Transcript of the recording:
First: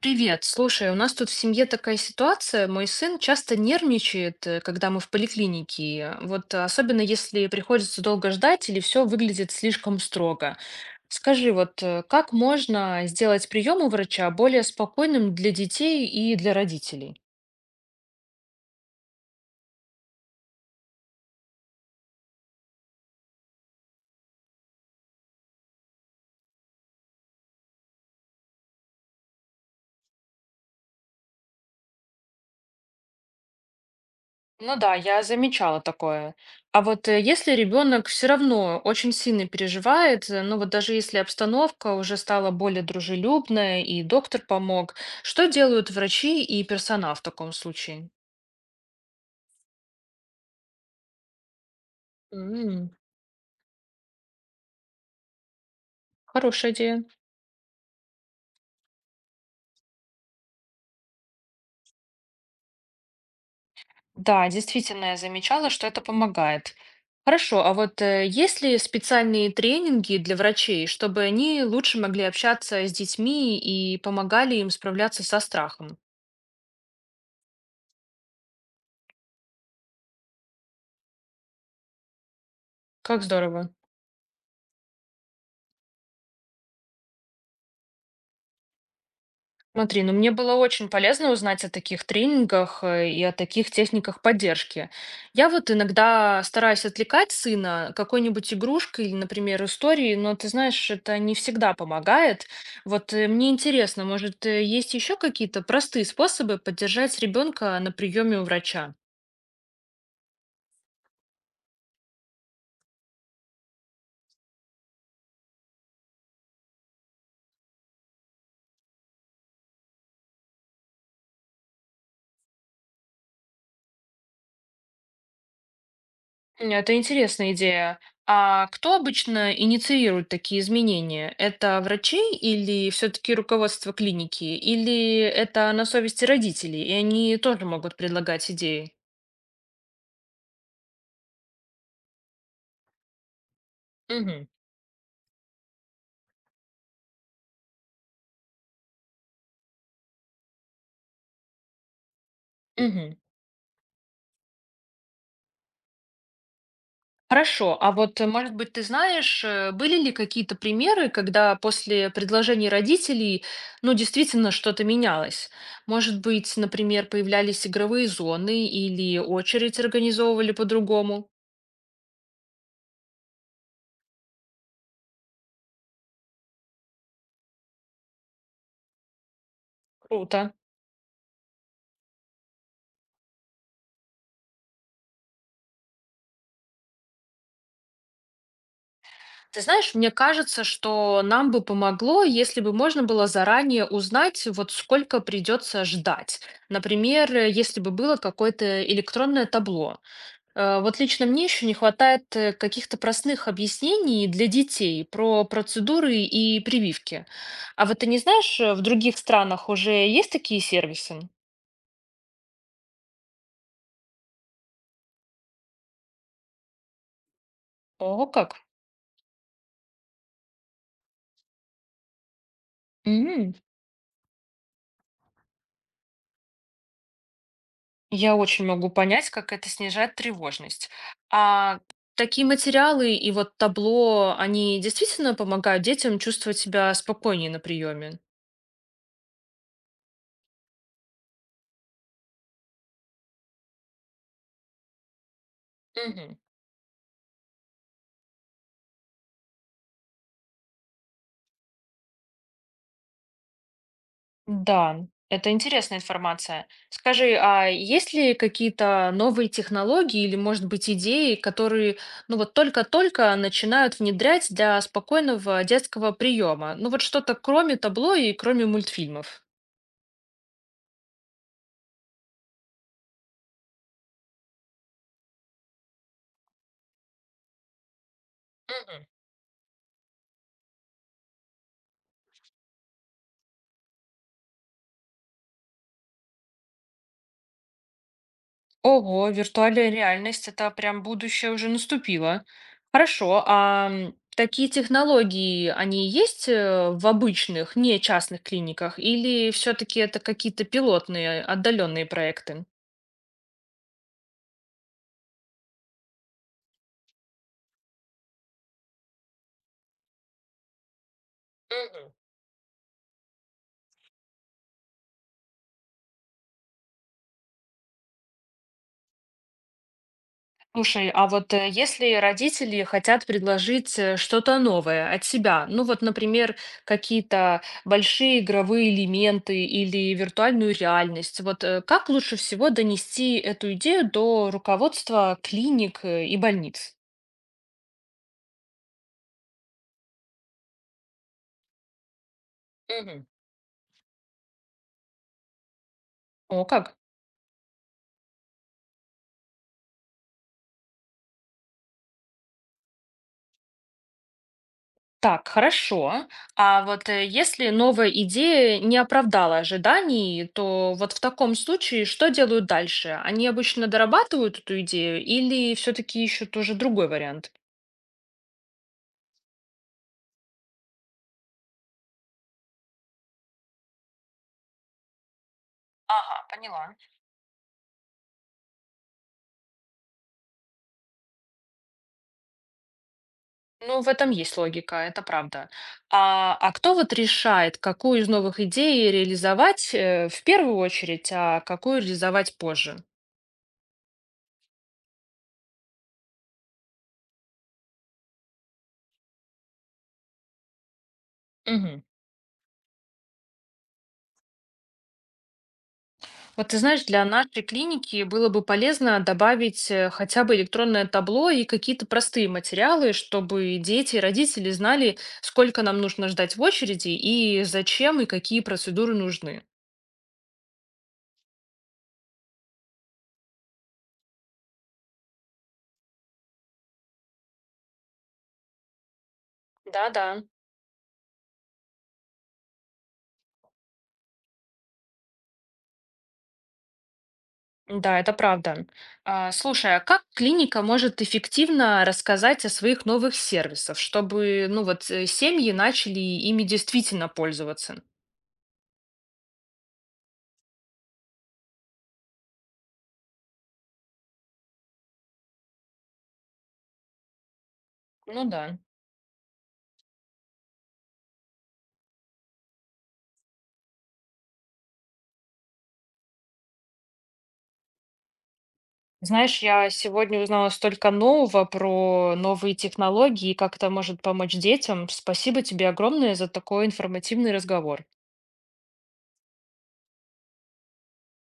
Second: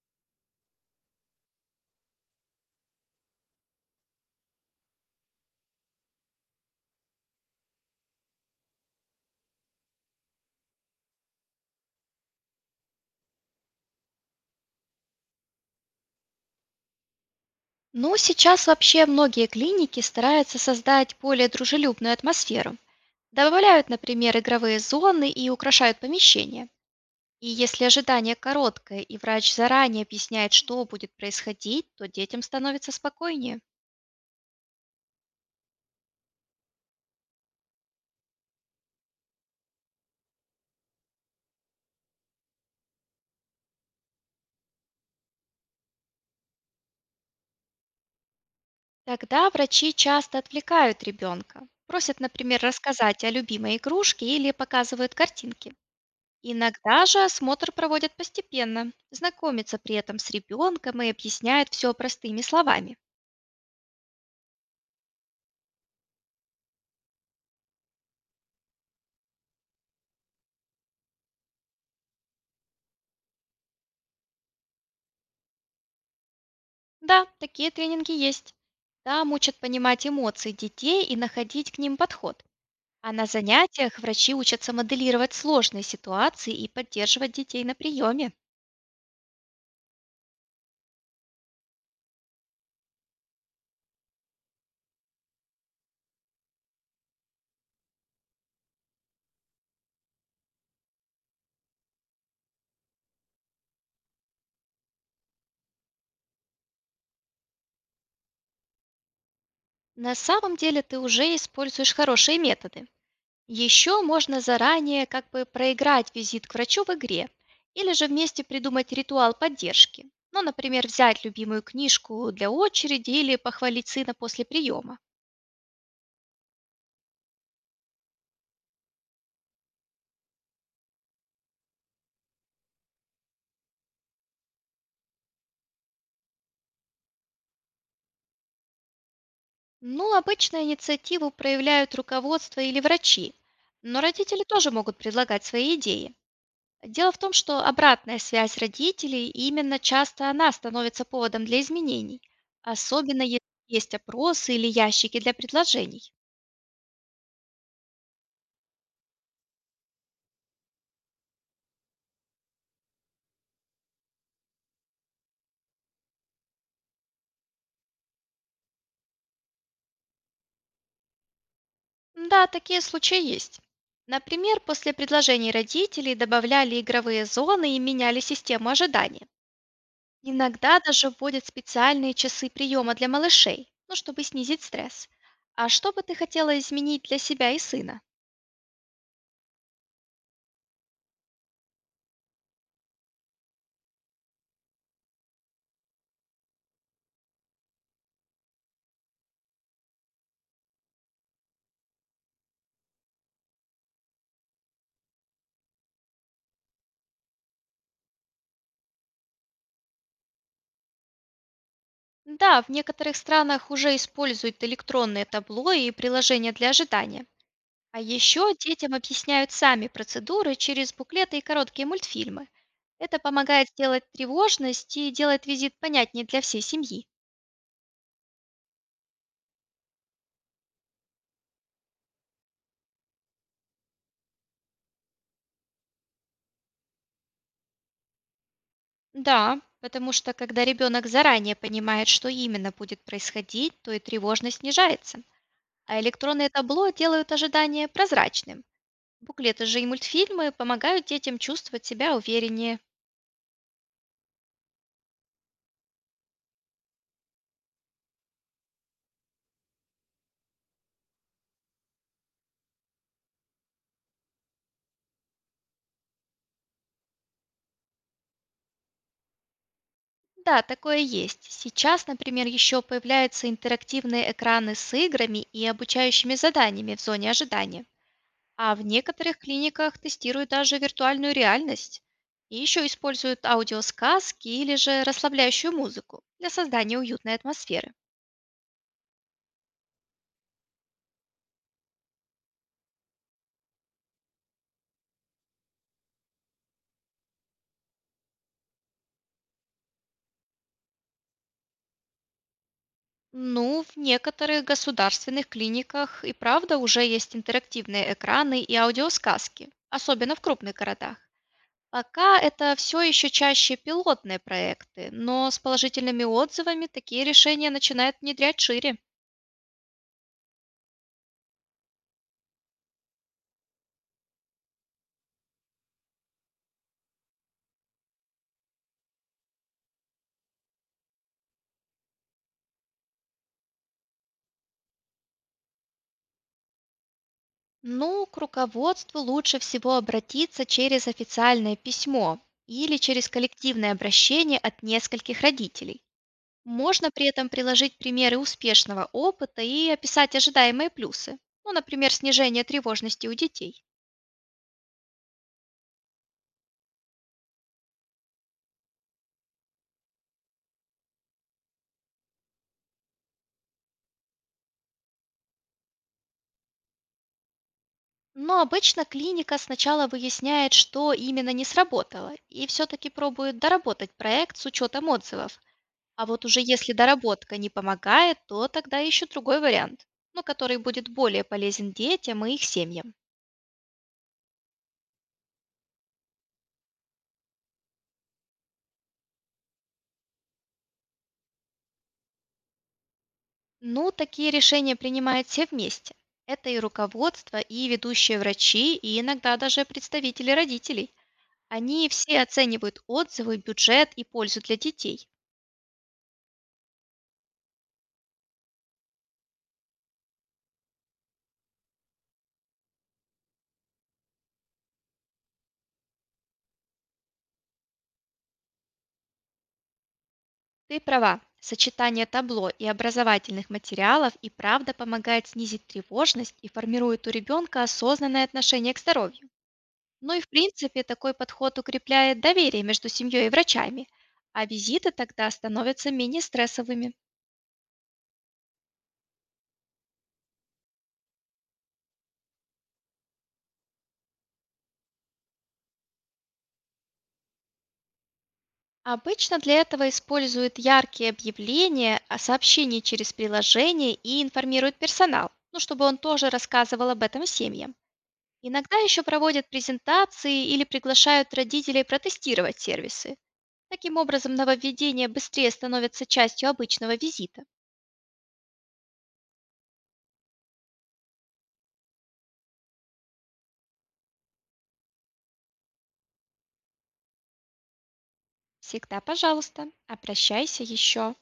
Привет. Слушай, у нас тут в семье такая ситуация. Мой сын часто нервничает, когда мы в поликлинике. Особенно если приходится долго ждать или все выглядит слишком строго. Скажи, как можно сделать прием у врача более спокойным для детей и для родителей? Ну, сейчас вообще многие клиники стараются создать более дружелюбную атмосферу. Добавляют, например, игровые зоны и украшают помещение. И если ожидание короткое, и врач заранее объясняет, что будет происходить, то детям становится спокойнее. Ну да, я замечала такое. Если ребенок все равно очень сильно переживает, ну вот даже если обстановка уже стала более дружелюбная и доктор помог, что делают врачи и персонал в таком случае? Тогда врачи часто отвлекают ребенка. Просят, например, М, рассказать о любимой игрушке или показывают картинки. Хорошая идея. Иногда же осмотр проводят постепенно, знакомятся при этом с ребенком и объясняют все простыми словами. Да, действительно, я замечала, что это помогает. Хорошо, есть ли специальные тренинги для врачей, чтобы они лучше могли общаться с детьми и помогали им справляться со страхом? Да, такие тренинги есть. Там учат понимать эмоции детей и находить к ним подход. А Как на здорово. занятиях врачи учатся моделировать сложные ситуации и поддерживать детей на приеме. Смотри, ну мне было очень полезно узнать о таких тренингах и о таких техниках поддержки. Я вот иногда стараюсь отвлекать сына какой-нибудь игрушкой или, например, историей, но ты знаешь, это не всегда помогает. Мне интересно, может, есть еще какие-то простые способы поддержать ребенка на приеме у врача? На самом деле ты уже используешь хорошие методы. Еще можно заранее как бы проиграть визит к врачу в игре или же вместе придумать ритуал поддержки. Ну, например, взять любимую книжку для очереди или похвалить сына после приема. Это интересная идея. А кто обычно инициирует такие изменения? Это врачи или все-таки руководство клиники? Или это на совести родителей, и они тоже могут предлагать идеи? Ну, обычно инициативу проявляют руководство или врачи, но родители Мгм. тоже могут предлагать свои идеи. Дело в том, что обратная связь родителей, и именно часто она становится поводом для изменений, Мгм. особенно если есть опросы или ящики для предложений. Хорошо. Может быть, ты знаешь, были ли какие-то примеры, когда после предложений родителей, ну, действительно что-то менялось? Может быть, например, появлялись игровые зоны или очередь организовывали по-другому? Да, такие случаи есть. Например, после предложений родителей добавляли игровые зоны и меняли систему ожидания. Круто. Иногда даже вводят специальные часы приема для малышей, ну, чтобы снизить стресс. А что бы ты хотела изменить для себя и сына? Ты знаешь, мне кажется, что нам бы помогло, если бы можно было заранее узнать, вот сколько придется ждать. Например, если бы было какое-то электронное табло. Вот лично мне еще не хватает каких-то простых объяснений для детей про процедуры и прививки. А вот ты не знаешь, в других странах уже есть такие сервисы? Да, в некоторых странах уже используют электронные табло и приложения для ожидания. А О, еще как? детям объясняют сами процедуры через буклеты и короткие мультфильмы. Это помогает сделать тревожность и делает визит понятнее для всей семьи. Я очень могу понять, как это снижает тревожность. А такие материалы и вот табло, они действительно помогают детям чувствовать себя спокойнее на приеме? Да, потому что когда ребенок заранее понимает, что именно будет происходить, то и тревожность снижается. А Мгм. электронные табло делают ожидание прозрачным. Буклеты же и мультфильмы помогают детям чувствовать себя увереннее. Да, это интересная информация. Скажи, а есть ли какие-то новые технологии или, может быть, идеи, которые, ну вот только-только начинают внедрять для спокойного детского приема? Ну вот что-то кроме табло и кроме мультфильмов. Да, такое есть. Сейчас, например, еще появляются интерактивные экраны с играми и обучающими заданиями в зоне ожидания. А в некоторых клиниках тестируют даже виртуальную реальность. И еще используют аудиосказки или же расслабляющую музыку для создания уютной атмосферы. Ого, виртуальная реальность, это прям будущее уже наступило. Хорошо, такие технологии, они есть в обычных, не частных клиниках, или все-таки это какие-то пилотные, отдаленные проекты? Ну, в некоторых государственных клиниках и правда уже есть интерактивные экраны и аудиосказки, особенно в крупных городах. Мгм. Пока это все еще чаще пилотные проекты, но с положительными отзывами такие решения начинают внедрять шире. Слушай, если родители хотят предложить что-то новое от себя, ну вот, например, какие-то большие игровые элементы или виртуальную реальность, как лучше всего донести эту идею до руководства клиник и больниц? Ну, к руководству лучше всего обратиться через официальное письмо или Мгм. через коллективное обращение от нескольких родителей. О, как? Можно при этом приложить примеры успешного опыта и описать ожидаемые плюсы, ну, например, снижение тревожности у детей. Так, хорошо. Если новая идея не оправдала ожиданий, то вот в таком случае что делают дальше? Они обычно дорабатывают эту идею или все-таки ищут уже другой вариант? Но обычно клиника сначала выясняет, что именно не сработало, и все-таки пробует доработать проект с учетом отзывов. А Ага, вот уже поняла. если доработка не помогает, то тогда ищут другой вариант, но который будет более полезен детям и их семьям. Ну, в этом есть логика, это правда. А кто вот решает, какую из новых идей реализовать в первую очередь, а какую реализовать позже? Ну, такие решения принимают все вместе. Это и руководство, и ведущие врачи, и иногда даже представители родителей. Они все оценивают отзывы, бюджет и пользу для детей. Вот ты знаешь, для нашей клиники было бы полезно добавить хотя бы электронное табло и какие-то простые материалы, чтобы дети и родители знали, сколько нам нужно ждать в очереди и зачем и какие процедуры нужны. Ты права, сочетание табло и образовательных материалов и правда помогает снизить тревожность и формирует у ребенка осознанное отношение к здоровью. Да-да. Ну и в принципе такой подход укрепляет доверие между семьей и врачами, а визиты тогда становятся менее стрессовыми. Да, это правда. А, слушай, а как клиника может эффективно рассказать о своих новых сервисах, чтобы, ну вот, семьи начали ими действительно пользоваться? Обычно для этого используют яркие объявления о сообщении через приложение и информируют персонал, ну, чтобы он тоже рассказывал об этом семьям. Ну да. Иногда еще проводят презентации или приглашают родителей протестировать сервисы. Таким образом, нововведения быстрее становятся частью обычного визита. Знаешь, я сегодня узнала столько нового про новые технологии и как это может помочь детям. Спасибо тебе огромное за такой информативный разговор. Всегда, пожалуйста, обращайся еще.